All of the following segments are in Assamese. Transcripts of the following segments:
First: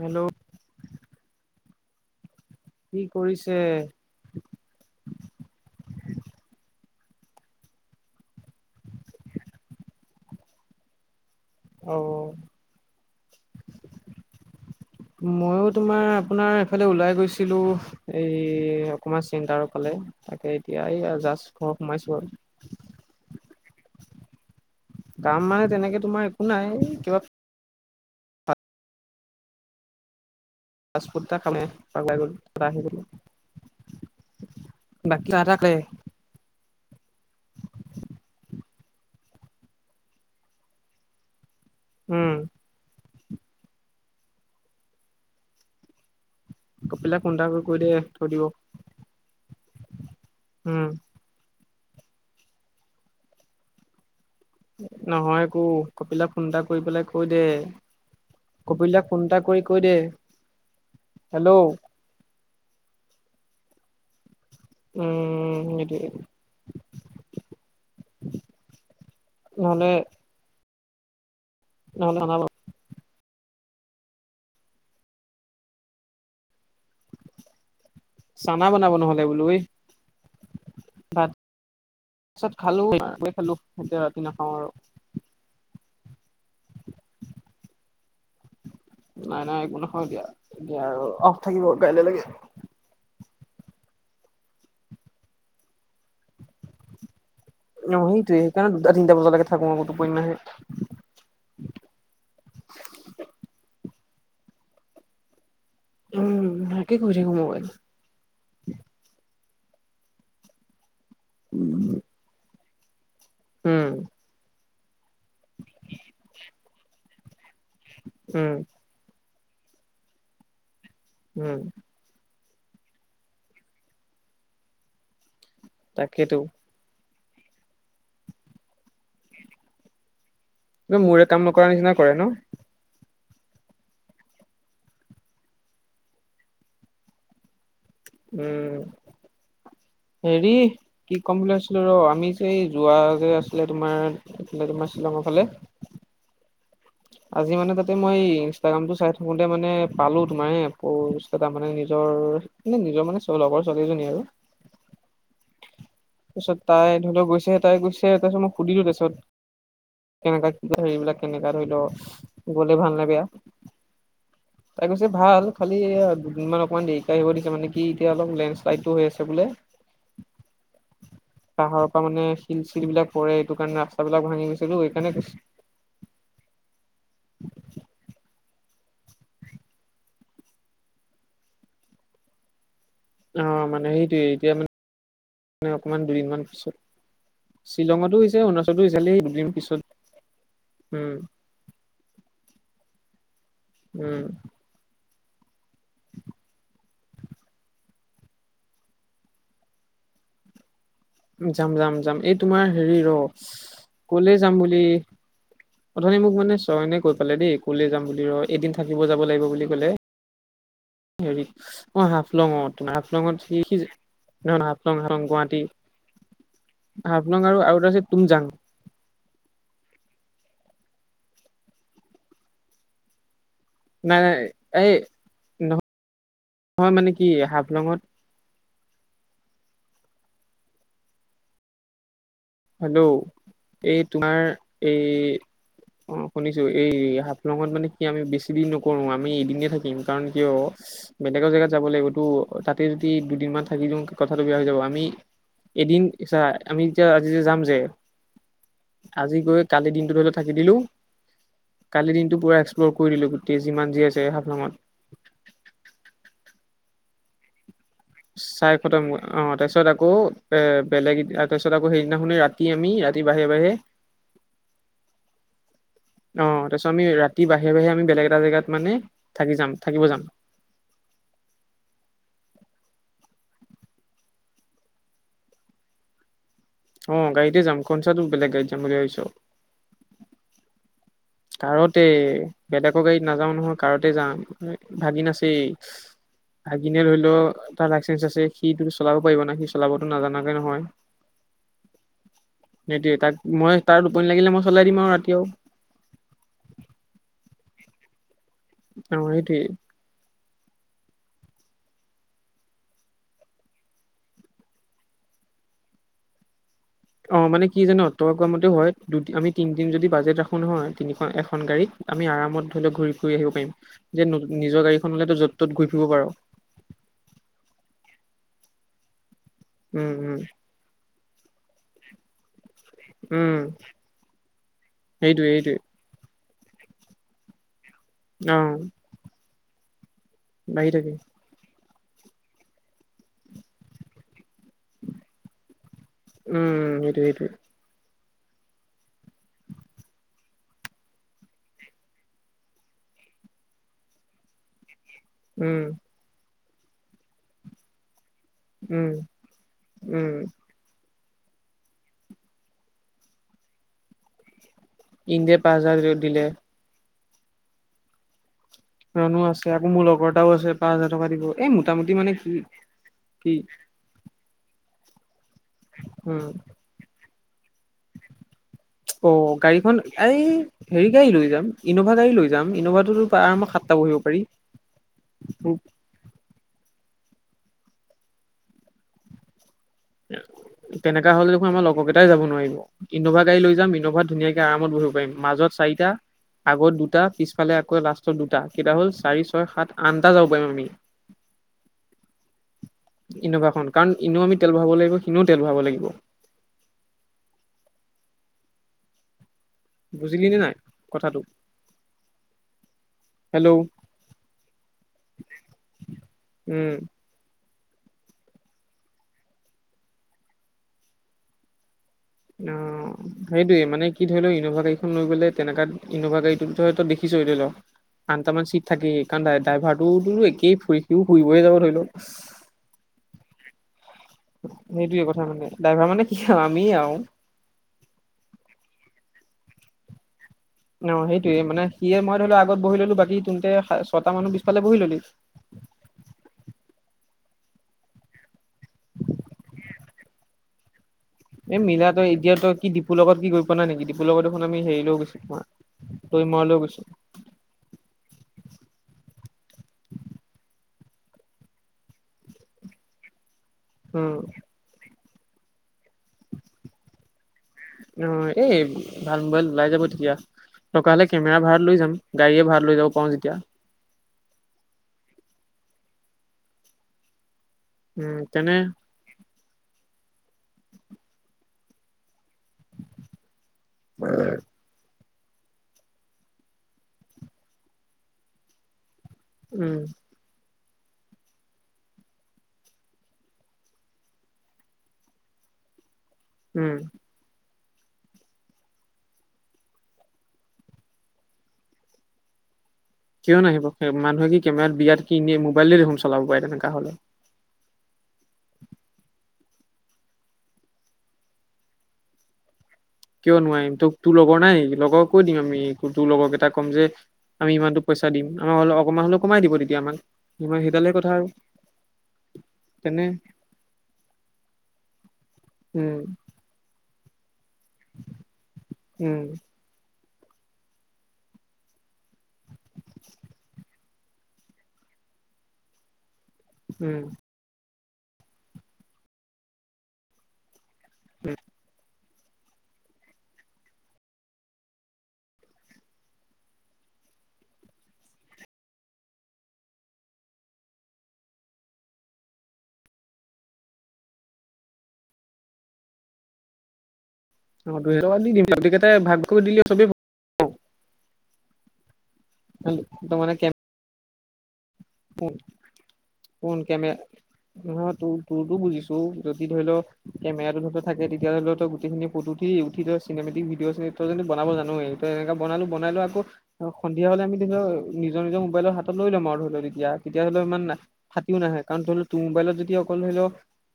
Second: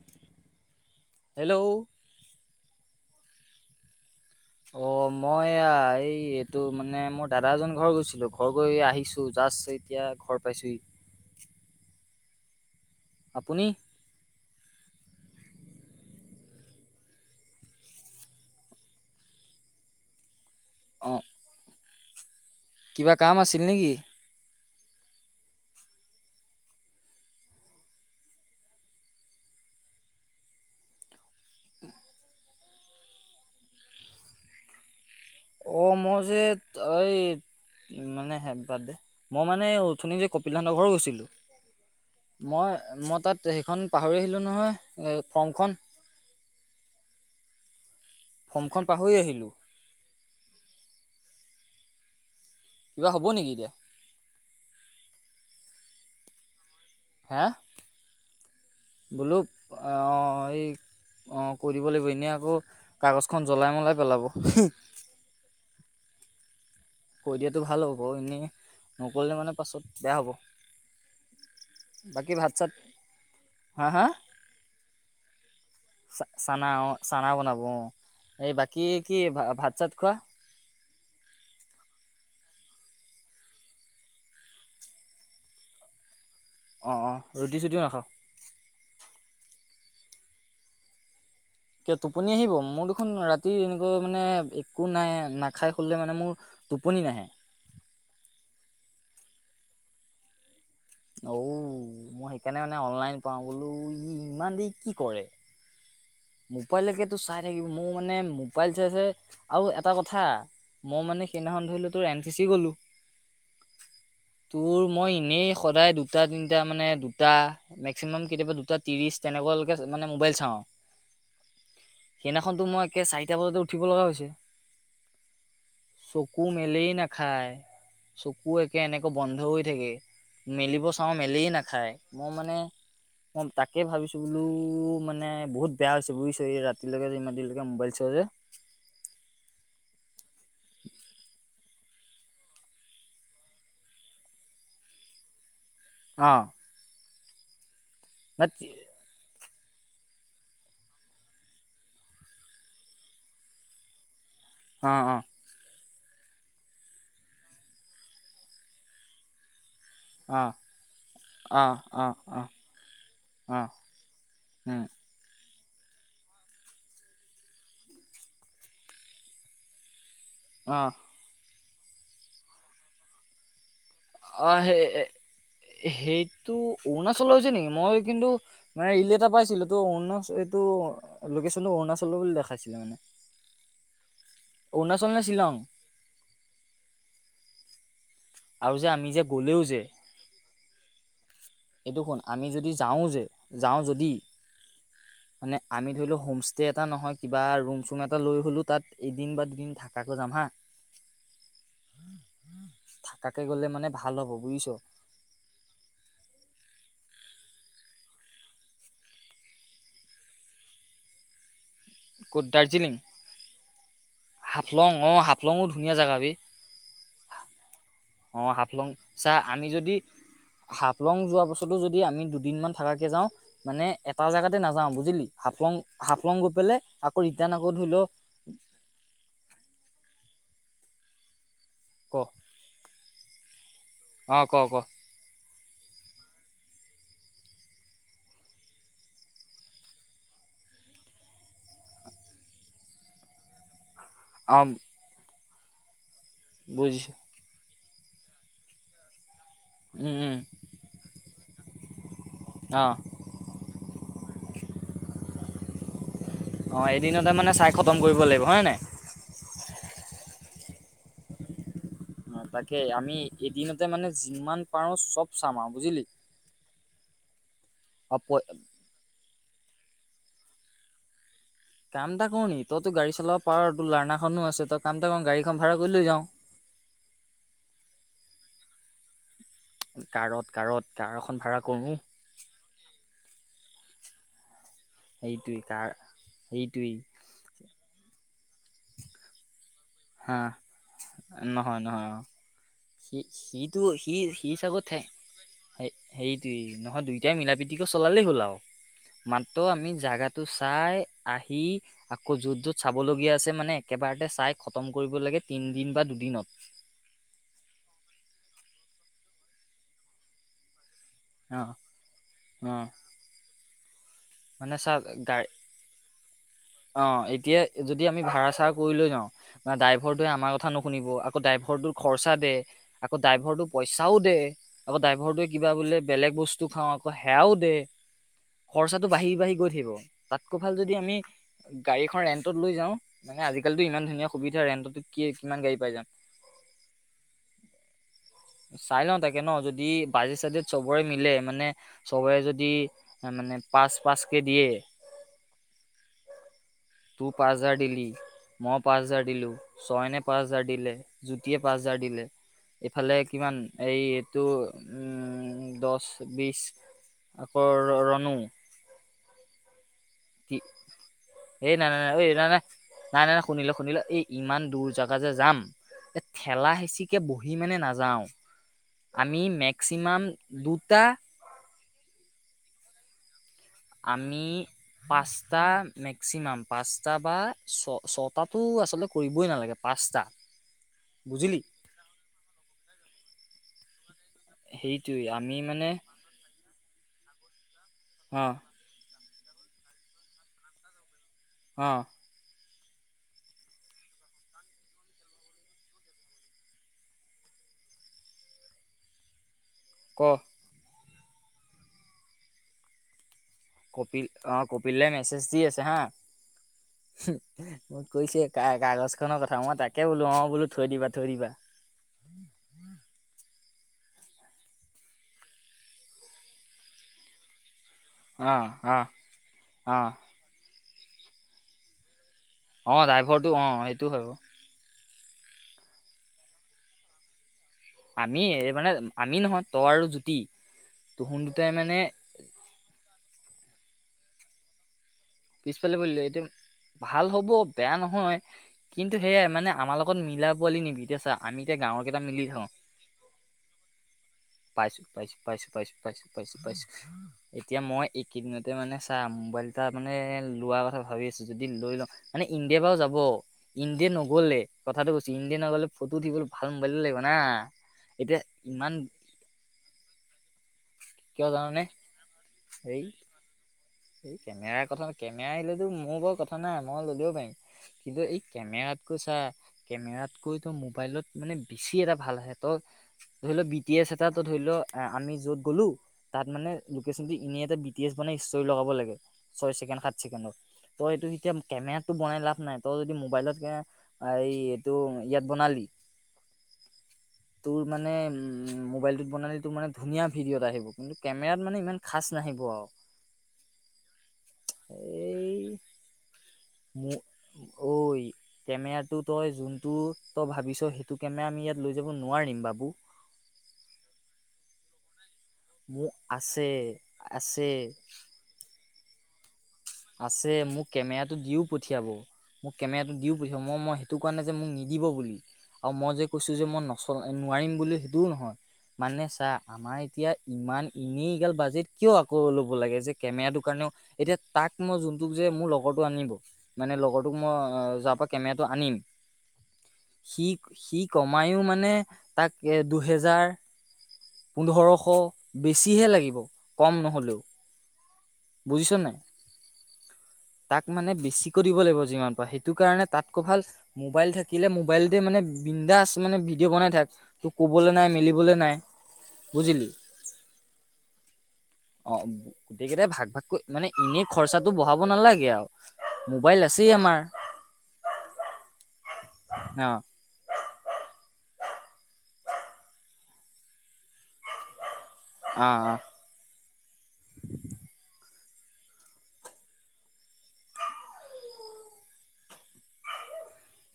হেল্ল'। হেল্ল'। কি কৰিছে। অ মই এই এইটো মানে মোৰ দাদা এজন ঘৰ গৈছিলো ঘৰ গৈ আহিছো জাষ্ট। এতিয়া ঘৰ পাইছোহি। অ। আপুনি। মইয়ো তোমাৰ আপোনাৰ এফালে ওলাই গৈছিলো। এই অকমান চিন্তাৰ ফালে তাকে এতিয়া এইযা অ' জাষ্ট ঘৰ সোমাইছো আৰু। কিবা কাম আছিল নেকি। কাম মানে তেনেকে তোমাৰ একো নাই কিবা। [unintelligible] চাহ তাহ খালে? অ মজেদ এই। মানে হে বাৰ্থডে মই মানে অথনি যে কপিল হেতৰ ঘৰ গৈছিলোঁ। উম মই মই তাত সেইখন পাহৰি আহিলোঁ নহয় ফৰ্মখন। কপিলক ফোন এটা কৰি কৈ দে থৈ দিব ফৰ্মখন পাহৰি আহিলো উম। কিব হ'ব নেকি এতিয়া। নহয় একো কপিলাক ফোন এটা কৰি পেলাই কৈ হা দে। কপিলাক ফোন বোলো এটা কৰি কৈ দে অ এই অ হেল্ল' কৈ দিব লাগিব এনেই আকৌ। কাগজ খন জ্বলাই মলাই পেলাব উম সেইটোৱে কৈ দিয়াটো ভাল হ'ব এনেই নকৰিলে মানে নহলে পাছত বেয়া হ'ব নহলে চানা বাকী বনাব ভাত চাত হা হা চা চানা অ চানা বনাব অ এই চানা বাকী বনাব কি নহলে বোলো ভা এই ভাত চাত খোৱা ভাত চাত খালো খালো এতিয়া ৰাতি নাখাওঁ আৰু অ অ ৰুটি চুটিও নাখাৱ নাই নাই একো নাখাও এতিয়া এতিয়া আৰু অফ থাকিব কাইলৈকে এখন ৰাতি এনেকুৱা মানে একো নাই নাখাই শুলে মানে মোৰ টোপনি নাহে অ সেইটোয়ে সেইকাৰণে দুটা তিনটা বজালৈকে থাকো আক টোপনি নাহে অঔ মই সেইকাৰণে মানে অনলাইন পাওঁ বোলো ই ইমান দেৰি কি কৰে উম তাকে কৰি মোবাইলকেতো থাকো চাই মোবাইল থাকিব মোৰ মানে মোবাইল চাই চাই আৰু এটা কথা মই মানে সেইদিনাখন ধৰিলো তোৰ এন চি চি গ'লো উম তোৰ মই এনেই সদায় দুটা তিনটা মানে দুটা মেক্সিমাম উম কেতিয়াবা দুটা ত্ৰিশ তেনেকুৱালৈকে মানে মোবাইল চাওঁ উম সেইদিনাখনতো মই একে চাৰিটা বজাতে উঠিব লগা হৈছে তাকেতো। চকু মেলেই না খাই চকু একে এনেকে বন্ধ হৈ থাকে মেলিব চাওঁ মোৰে মেলে কাম নকৰা নাখায় নিচিনা কৰে ন মই মানে অ তাকে ভাবিছো বোলো মানে বহুত বেয়া হৈছে বুজিছ এই ৰাতিলৈকে যে ইমান দেৰি লৈকে মোবাইল চাৱ যে উম হেৰি কি কম বুলি ভাবিছো আছিলো ৰ আমি যে এই যোৱা যে আছিলে তোমাৰ কিবা তোমাৰ শ্বিলঙৰ ফালে অহ আজি মানে তাতে মই তি- ইনষ্টাগ্ৰামটো চাই থাকোতে মানে পালো তোমাৰ হে পুৰণি বস্তু এটা মানে নিজৰ মানে নিজৰ মানে লগৰ ছোৱালী এজনী আৰু অ অ তাৰপিছত তাই ধৰি লওক গৈছে তাই গৈছে তাৰপিছত মই সুধিলো তাৰপিছত অ কেনেকুৱা কি কথা হেৰিবিলাক কেনেকুৱা অ ধৰি লওক অ অ কবলে ভাল নেলাগে অ এ তাই কৈছে ভাল খালি আ দুদিনমান অকণমান দেৰিকে আহিব দিছে মানে কি এতিয়া অলপ লেণ্ডশ্লাইডো হৈ আছে বোলে অহ পাহাৰৰ পৰা মানে শিল চিল বিলাক পৰে এইটো কাৰণে ৰাস্তাবিলাক ভাঙি অ গৈছেতো সেই সেইকাৰণে কৈছে সেইটো অৰুণাচলত হৈছে নেকি মই কিন্তু মানে ৰীল এটা পাইছিলো এইটো অৰুণাচ এইটো লোকেশনটো অৰুণাচলৰ বুলি দেখাইছিলে মানে অ মানে সেইটোৱে এতিয়া অৰুণাচল নে শ্বিলং মানে অকণমান দুদিনমান পিছত শ্বিলঙতো হৈছে আৰু অৰুণাচলতো যে হৈছে আমি খালি যে দুদিন গ'লেও যে পিছত উম এইটো কোন আমি যদি যাওঁ যে যাওঁ যদি উম মানে আমি ধৰি লওক হোমষ্টে এটা নহয় কিবা ৰুম চুম এটা লৈ হ'লেও তাত এদিন বা দুদিন থকাকৈ যাম হা [inaudible] যাম-যাম-যাম। এই তোমাৰ হেৰি থাকাকে ৰ' গ'লে মানে ভাল হ'ব ক'লে যাম বুজিছ বুলি- অথনি মোক মানে চয়নে কৈ পালে দেই, ক'লে যাম বুলি ৰ' এদিন থাকিব যাব লাগিব বুলি ক'লে। হেৰি অ' ক'ত হাফলঙত, দাৰ্জিলিং হাফলঙত সি খি নহয়-নহয় হাফলং, অ হাফলং গুৱাহাটী। হাফলঙো ধুনীয়া জেগা হাফলং আৰু-আৰু এটা আছে। তুমজাং অঁ', হাফলং। চা আমি যদি হাফলং যোৱাৰ পাছতো যদি আমি দুদিনমান থকাকে যাওঁ। মানে নাই এটা নাই জেগাতে এই নাযাঁও বুজিলি। হাফলং-হাফলং গৈ পেলাই নহয় মানে আকৌ কি ৰিটাৰ্ণ আকৌ ধৰি হাফলঙত লওঁ ক'? হেল্ল' এই তোমাৰ অ ক ক এই [unintelligible] অ' শুনিছো। এই হাফলঙত মানে কি আমি বেছি দিন নকৰো আমি এদিনে থাকিম। কাৰণ কিয়- বেলেগৰ জেগাত যাব লাগিবটো, তা'তে যদি দুদিনমান থাকি দিওঁ- কথাটো অ বেয়া হৈ যাব। আমি এদিন চা' আমি বুজিছো যেতিয়া- যাম যে আজি গৈ- কালি উম দিনটোত ধৰি লওঁ উম থাকি দিলো, কালিৰ দিনটো পুৰা অ এক্সপ্ল'ৰ কৰি দিলো। কি যিমান যি আছে হাফলঙত। অঁ', এদিনতে মানে চাই- খতম কৰিব লাগিব। হয় চাই নাই খতম অঁ', তাৰপিছত আকৌ এ' বেলেগ তাৰপিছত আকৌ হেৰি দিনাখন- অ' তাকে আমি এদিনতে মানে যিমান পাৰো চব চাম আৰু বুজিলি। অঁ', তাৰপিছত আমি ৰাতি বাহিৰে-বাহিৰে আমি অ বেলেগ প এটা জেগাত মানে থাকি যাম-থাকিব যাম। কাম এটা কৰো নেকি, তইতো গাড়ী চলাব পাৰ আৰু তোৰ লাৰ্নাখনো আছে তই কাম এটা কৰো গাড়ীখন ভাড়া কৰি লৈ যাওঁ। অঁ', গাড়ীতে যাম, কৌনচা তোৰ বেলেগ গাড়ীত যাম বুলি ভাবিছ। কাৰত-কাৰত, কাৰ এখন ভাড়া কৰোঁ। কি? বেলেগৰ গাড়ীত নাযাওঁ নহয় কাৰতে যাম। ভাগিন আছেই। সেইটোৱেই কাৰ সেইটোৱেই ভাগিনে ধৰি ল- তাৰ লাইচেঞ্চ আছেই সিটো চলাব পাৰিব না, সি চলাবতো হা নাজানাকে নহয়। নহয় নহয় অ সি সেইটোৱে তাক মই সিটো তাৰ টোপনি লাগিলে মই চলাই দিম আৰু ৰাতি আৰু। সেইটোৱেই, নহয় দুইটাই মিলা-প্ৰীতিকৈ চলালেই হ'ল আৰু। অ সেইটোৱে মাত্ৰ আমি- জেগাটো চাই আহি আকৌ য'ত-য'ত চাবলগীয়া আছে মানে একেবাৰতে চাই- খতম কৰিব লাগে তিনদিন বা দুদিনত। অঁ', মানে কি জান, তই কোৱা মতে হয় দুই আমি তিনিদিন যদি বাজেট ৰাখো নহয়- তিনিখন, এখন অ গাড়ীত আমি আৰামত অ ধৰি লওঁ ঘূৰি-ফূৰি আহিব পাৰিম। সেইটো নিজৰ গাড়ীখন হ'লে তোৰ যত-ত'ত ঘূৰি ফুৰিব পাৰো। অঁহ', এতিয়া যদি আমি ভাড়া-চাৰা কৰি লৈ যাওঁ বা উম ড্ৰাইভাৰটোৱে উম আমাৰ কথা নুশুনিব। আকৌ ড্ৰাইভৰটোৰ খৰচা দে, আকৌ উম ড্ৰাইভৰটো পইচাও দে, আকৌ ড্ৰাইভাৰটোৱে সেইটোৱে কিবা সেইটোৱে বোলে- বেলেগ বস্তু খাওঁ আকৌ সেয়াও দে। অঁহ। টো বাঢ়ি-বাঢ়ি গৈ থাকিব, তা'তকৈ ভাল যদি থাকে আমি গাড়ীখন ৰেণ্টত লৈ যাওঁ, মানে আজিকালিটো ইমান ধুনীয়া সুবিধা ৰেন্টতো কি কিমান গাড়ী পাই যাম। উমঁ, সেইটো-সেইটো। চাই লওঁ তাকে ন' যদি বাজেট-চাজেট চবৰে মিলে মানে- চবেই যদি মানে পাঁচ-পাঁচ কে দিয়ে উমঁ। তোৰ পাঁচ হেজাৰ দিলি মই পাঁচ উম হাজাৰ দিলো ছয়নে উম পাঁচ হাজাৰ দিলে জ্যোতিয়ে পাঁচ হাজাৰ দিলে এইফালে কিমান এই টো ইণ্ডিয়াই উ পাঁচ হাজাৰ দহ দিলে বিশ আকৌ ৰনো ৰনো আছে আকৌ মোৰ লগৰ এটাও আছে পাঁচ হাজাৰ টকা দিব এই নাই নাই নাই মোটামুটি ঐ মানে নাই কি নাই নাই নাই নাই কি শুনিল শুনিল এই ইমান দূৰ জেগা যে যাম এ উম ঠেলা হেঁচিকে বহি মানে নাযাও অ আমি গাড়ীখন মেক্সিমাম এই দুটা হেৰি গাড়ী লৈ যাম ইন'ভা গাড়ী লৈ যাম ইন'ভাটোতো আৰামত সাত আমি পাঁচটা মেক্সিমাম পাঁচটা বা ছ ছটাটো আচলতে কৰিবই নালাগে পাঁচটা এ তেনেকা হ'লে বুজিলি দেখোন আমাৰ লগৰ কেইটাই যাব নোৱাৰিব ইন'ভা গাড়ী লৈ যাম ইন'ভাত ধুনীয়াকে আৰামত বহিব সেইটোৱে পাৰিম আমি মাজত মানে চাৰিটা আগত দুটা পিছফালে আকৌ লাষ্টত অ দুটা কেইটা হল চাৰি ছয় সাত আঠটা যাব পাৰিম আমি অ ইন'ভাখন কাৰণ ইনেও আমি তেল ভৰাব লাগিব সিনেও তেল ভৰাব লাগিব ক বুজিলি নে নাই কথাটো হেল্ল' কপিল অ কপিলে মেছেজ দি আছে হা উম মোক কৈছে কা কাগজ খনৰ কথা মই তাকে বোলো অ বোলো থৈ দিবা থৈ দিবা উম সেইটোৱেই মানে কি ধৰি ল ইনভা গাড়ীখন লৈ গ'লে তেনেকা ইনভা গাড়ীটো তিনি ধৰ দেখিছ ধৰি ল অ আঠটামান চিট অ থাকে কাৰণ অ ড্ৰাইভাৰটোওতো একেই সিও ফুৰিবই যাব ধৰি ল অ ড্ৰাইভাৰটো অ এইটো হয় বাৰু সেইটোয়ে কথা মানে ড্ৰাইভাৰ মানে কি আৰু আমিয়েই আৰু আমিয়ে মানে আমি নহয় তই আৰু জ্যোতি অ সেইটোৱে মানে সিয়ে মই ধৰি ল আগত বহি ললো বাকী তহঁতে ছয়টা মানুহ পিছফালে বহি ললি পিছফালে বহি ললে এতিয়া ভাল হ'ব বেয়া নহয় কিন্তু সেয়াই মানে আমাৰ লগত মিলা পোৱালি নিবি এতিয়া চা আমি এতিয়া এই গাঁৱৰ মিলা কেইটা তই মিলি এতিয়াও থাকো তই কি ডিপুৰ লগত কি গৈ পোৱা নাই নেকি ডিপুৰ লগত দেখোন আমি পাইছো হেৰিলৈও পাইছো গৈছি পাইছো পাইছো পাইছো পাইছো এতিয়া মই এইকেইদিনতে মানে চা মোবাইল এটা মানে লোৱা কথা ভাবি আছো যদি লৈ লও মানে ইন্দে বাও যাব মানে ইন্দে উম নগ'লে কথাটো কৈছ ইণ্ডিয়া নগলে ফটো উঠিবলৈ ভাল মোবাইল লাগিব না অ এতিয়া এই ইমান ভাল মোবাইল ওলাই যাব তেতিয়া টকা হলে কিয় কেমেৰা জানানে ভাড়াত লৈ যাম গাড়ীয়ে ভাৰা লৈ হেৰি যাব পাও যেতিয়া এই কেমেৰাৰ কথা কেমেৰা আহিলেতো মোৰ বৰ কথা নাই মই ল'লেও পাৰিম কিন্তু উম এই তেনে কেমেৰাত ঐ চা কেমেৰাতকৈতো মোবাইলত মানে বেছি এটা ভাল আহে ত ধৰি লও বি টি এছ এটা ধৰি লও আমি য'ত গ'লো তাত মানে লোকেচনটো এনেই এটা বি টি এছ বনাই ষ্ট্ৰৰি লগাব লাগে ছয় উম ছেকেণ্ড সাত ছেকেণ্ডত ত' এইটো এতিয়া কেমেৰাটো বনাই লাভ নাই ত' যদি মোবাইলত এয়া আৰু এই এইটো ইয়াত বনালি উম তোৰ মানে মোবাইলটোত বনালে তোৰ মানে ধুনীয়া ভিডিঅ' এটা আহিব কিন্তু কেমেৰাত মানে ইমান খাচ নাহিব আৰু কিয় নাহিব মানুহে কি কেমেৰাত বিয়াত কি এনে এই মোবাইলে দেখোন চলাব পাৰে তেনেকা মোৰ হলে ঐ কেমেৰাটো তই যোনটো তই ভাবিছ সেইটো কেমেৰা আমি ইয়াত লৈ যাব নোৱাৰিম বাবু কিয় নোৱাৰিম তোক তোৰ লগৰ নাই লগৰক কৈ দিম আমি আমি মোক তোৰ লগৰ আছে কেইটাক কম যে আছে আমি ইমানতো পইচা দিম আমাৰ হ'লে অকণমান হলে কমাই দিব তে আছে মোক, কেমেৰাটো দিওঁ পঠিয়াব। মোক কেমেৰাটো তেনে দিওঁ পঠিয়াব, মই মই সেইটো কোৱা নাই যে, মোক নিদিব বুলি আৰু মই উম যে কৈছো যে মই নচ, নোৱাৰিম বুলি সেইটোও নহয়, মানে ছা, উম আমাৰ এতিয়া ইমান এনেই এইগাল বাজেট কিয় আকৌ ল'ব লাগে, যে কেমেৰাটোৰ কাৰণেও এতিয়া তাক মই যোনটোক যে, মোৰ লগৰটো আনিব মানে উম লগৰটোক মই য কেমেৰাটো আনিম, সি, সি, কমাইও মানে তাক, এ, দুহেজাৰ পোন্ধৰশ বেছিহে লাগিব, কম নহ'লেও। বুজিছ নে নাই? তাক মানে বেছিকৈ দিব লাগিব, যিমান পাৰ সেইটো কাৰণে তাতকৈ ভাল মোবাইল থাকিলে, মোবাইল দিয়ে মানে, বন্দাচ মানে ভিডিঅ, বনাই থাক। তোক ক'বলৈ অ নাই, দুহেজাৰ টকা দি মিলিবলৈ দিম নাই, গোটেইকেইটাই ভাগ কৰি দিলে বুজিলি। চবেই অ, এই ভাল কেইটাই ভাগ তাৰ ভাগ, কেম কৰি মানে এনেই খৰচাটো বঢ়াব নালাগে আৰু। মোবাইল ফোন আছেই কেমেৰা, আমাৰ নহয় তোৰ-তোৰতো বুজিছো, যদি ধৰি অ লওঁ। কেমেৰাটোত থাকে, তেতিয়াহলেত গোটেইখিন ফটো উঠি, উঠি, চিনেমেটিক ভিডিঅ চ, বনাব জানোৱেই। এনেকে অ বনালো অ বনাই লয় আকৌ, সন্ধিয়া হ'লে আমি, ধ, সন্ধিয়া হ'লে লক, নিজৰ নিজৰ মোবাইলৰ হাতত লৈ লম আৰু ধৰি ল, নি তেতিয়া, ধৰি লও ইমান ফাটিও নাহে, কাৰণ ধৰি লওঁ তোৰ মোবাইলত যদি অকল ধৰি লওঁ।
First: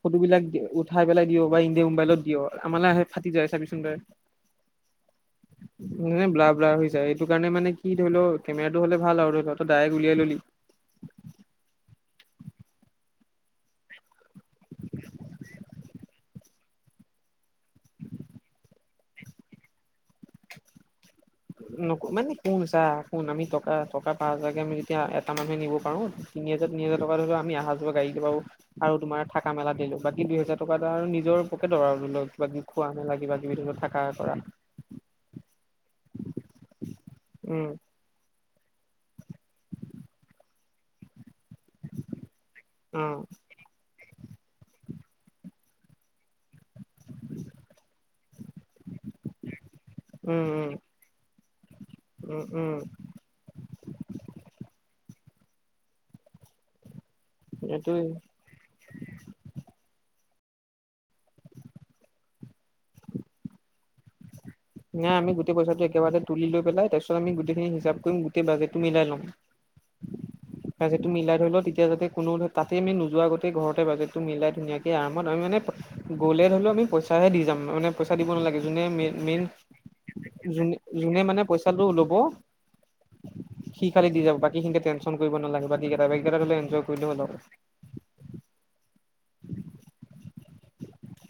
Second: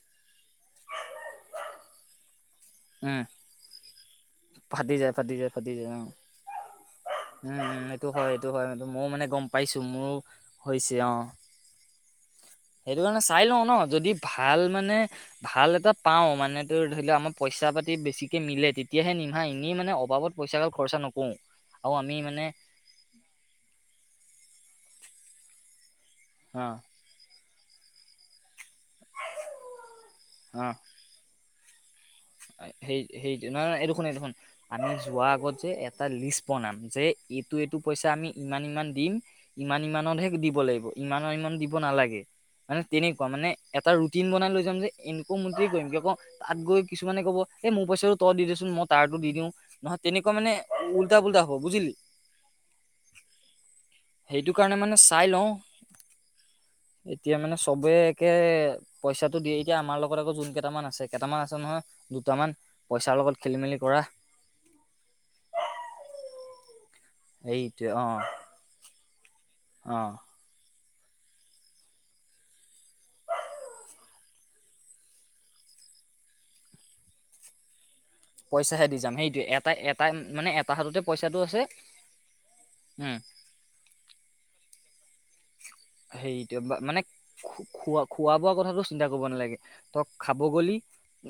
ফটোবিলাক উঠাই পেলাই দিও বা এনেই মোবাইলত দিও, আমালে আহে উম ফাটি যায় চাবিচোন। ফাটি যায়, ফাটি যায়, ফাটি যায়, অ, মানে ব্লাৰ, ব্লাৰ হৈ যায় এইটো কাৰণে উম মানে উম কি এইটো ধৰি হয় লও, এইটো হয় কেমেৰাটো হ'লে ময়ো ভাল মানে আৰু গম ধৰি ল, পাইছো ডাইৰেক্ট মোৰো উলিয়াই ললি। হৈছে। অ, সেইটো কাৰণে চাই লওঁ ন, যদি ভাল মানে ভাল এটা পাওঁ, মানে তোৰ ধৰি লওঁ আমাৰ পইচা পাতি বেছিকে মিলে, তেতিয়াহে নিম বা, এনেই মানে অভাবত পইচা গাল খৰচা নকৰোঁ। ন, মানে শুন, চাহ শুন, আমি টকা, টকা পাচঁ হাজাৰ আমি যেতিয়া এটা, মানহে নিব পাৰো তিনি অ হাজাৰ, তিনি হাজাৰ, টকা আমি আহা, যোৱা গাডী কিবা আৰু তোমাৰ থাকা মেলা, দিলো বাকী দুই হোজাৰ অ টকা, আৰু নিজৰ পকেটৰ আৰু ধৰি ল বাাকি, খোৱা সেই মেলা, সেই কিবা-কিবি নহয় ধৰি নহয় ল, এইটো শুন থাকা এইটো শুন কৰা। আমি যোৱা আগত যে, এটা লিষ্ট বনাম যে, এইটো, উম এইটো পইচা এ, আমি ইমান, ইমান দিম, ইমান, ইমানতহে দিব লাগিব ইমানৰ, ইমান দিব নালাগে। মানে উম তেনেকুৱা মানে, এটা ৰুটিন বনাই লৈ যাম যে, এনেকো মতে কৰিম, কিয় কও তাত গৈ কিছুমানে ক'ব এই মোৰ পইচাটো তই দি দেচোন, মই তাৰো দি দিওঁ, নহয় তেনেকুৱা উম মানে উম উলতা-পোলতা হ'ব বুজিলি। উম, উম, সেইটো কাৰণে মানে, চাই লওঁ। এতিয়া মানে চবে, এইটোৱে একে পইচাটো দিয়ে এতিয়া আমাৰ লগত আকৌ যোন কেইটামান আছে, কেইটামান আছে নহয়। দুটামান পইচাৰ লগত খেলি-মেলি কৰা নাই আমি গোটেই পইচাটো, একেবাৰতে তুলি লৈ, পেলাই তাৰ পিছত আমি গোটেইখিনি সেইটোৱে হিচাপ অ কৰিম গোটেই বাজেতটো মিলাই ল'ম অ, বাজেতটো মিলাই ধৰি ল, তেতিয়া, যাতে কোনো তাতে আমি, নোযোৱা আগতেই ঘৰতে বাজেটটো মিলাই ধুনীয়াকে এ, আৰামত আমি মানে গ'লে ধৰিলেও, আমি পইচাহে দি যাম, মানে পইচা দিব নালাগে, যোনে মেইন, মেইন টা, এটা মানে যোন, এটা হাততে যোনে মানে আছে পইচাটো ল'ব উম সি, খালি দি যাব, বাকী সিনি, টেনচন কৰিব নালাগে বাকী কেইটাত হেৰিটো হ'লে বা- এনজয় মানে কৰিলেই হ'ল আৰু। খো- খোৱা, খোৱা-বোৱা কথাটো চিন্তা কৰিব নালাগে, তই খাব গলি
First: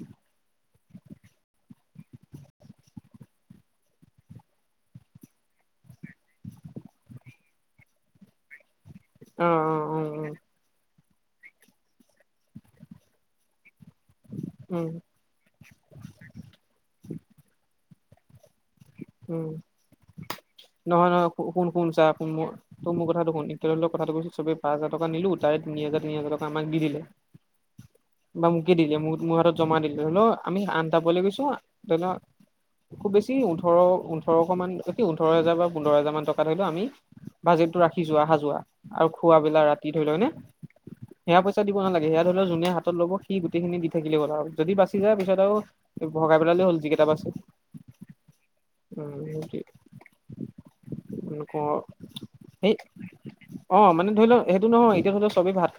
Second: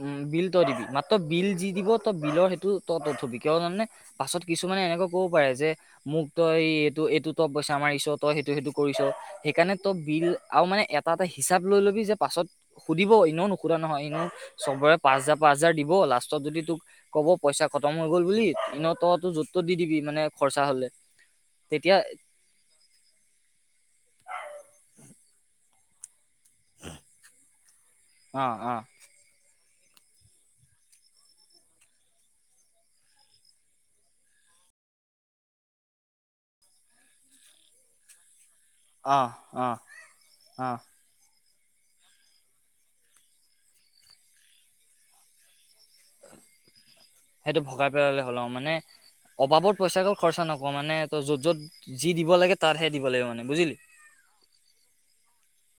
উম, বিল তই দিবি, মাত্ৰ বিল যি দিব, তই বিলৰ সেইটো তই তত, থবি কিয় জাননে? পাছত কিছুমানে এনেকুৱা কব পাৰে যে মোক তই এইটো এইটো টপ বাইছে। আমাৰ ঈচত তই সেইটো সেইটো কৰিছ। অ সেইকাৰণে অ তই অ বিল উম আৰু মানে এটা এটা হিচাপ লৈ লবি যে পাছত সুধিব এনেও নুসোধা নহয় এনেও উম চবৰে পাছ হাৰ পাঁচ হাজাৰ দিব লাষ্টত যদি তোক ক'ব পইচা খতম হৈ গ'ল বুলি ইনত ত, তটো যত উম ত দি দিবি মানে খৰচা হলে তেতিয়া ত, মোৰ কথা শুন [unintelligible] কথাটো শুনি চবে পাছ হাজাৰ টকা নিলো তাৰে তিনি হাজাৰ তিনি হাজাৰ টকা [unintelligible] দি দিলে অ বা অ মোকে দিলে ম মোৰ হাতত জমা দিলো ধৰিলও আমি আনটাবলৈ গৈছো ধৰি ল খুব বেছি ওঠৰ ওঠৰশ মান অতি ওঠৰ হাজাৰ বা পোন্ধৰ হাজাৰ মান টকা ধৰিলেও আমি বাজেটটো ৰাখিছো আহা যোৱা আৰু অ খুৱাবেলা অ ৰাতি ধৰি লও নে অ সেয়া পইচা দিব নালাগে সেয়া ধৰিল যোনে হাতত লব সি গোটেইখিন দি [unintelligible] যদি বাচি যায় পিছত ভগাই পেলালে হ'ল যিকেইটা বাছে। সেইটো ভগাই পেললে হ'ল মানে অবাবত উম পইচা বোৰ খৰচা নকও মানে তই য'ত য'ত যি দিব লাগে। সেই তাৰহে দিব লাগে মানে বুজিলি অ', মানে ধৰি লওক সেইটো নহয় এতিয়া তটো চবে ভাত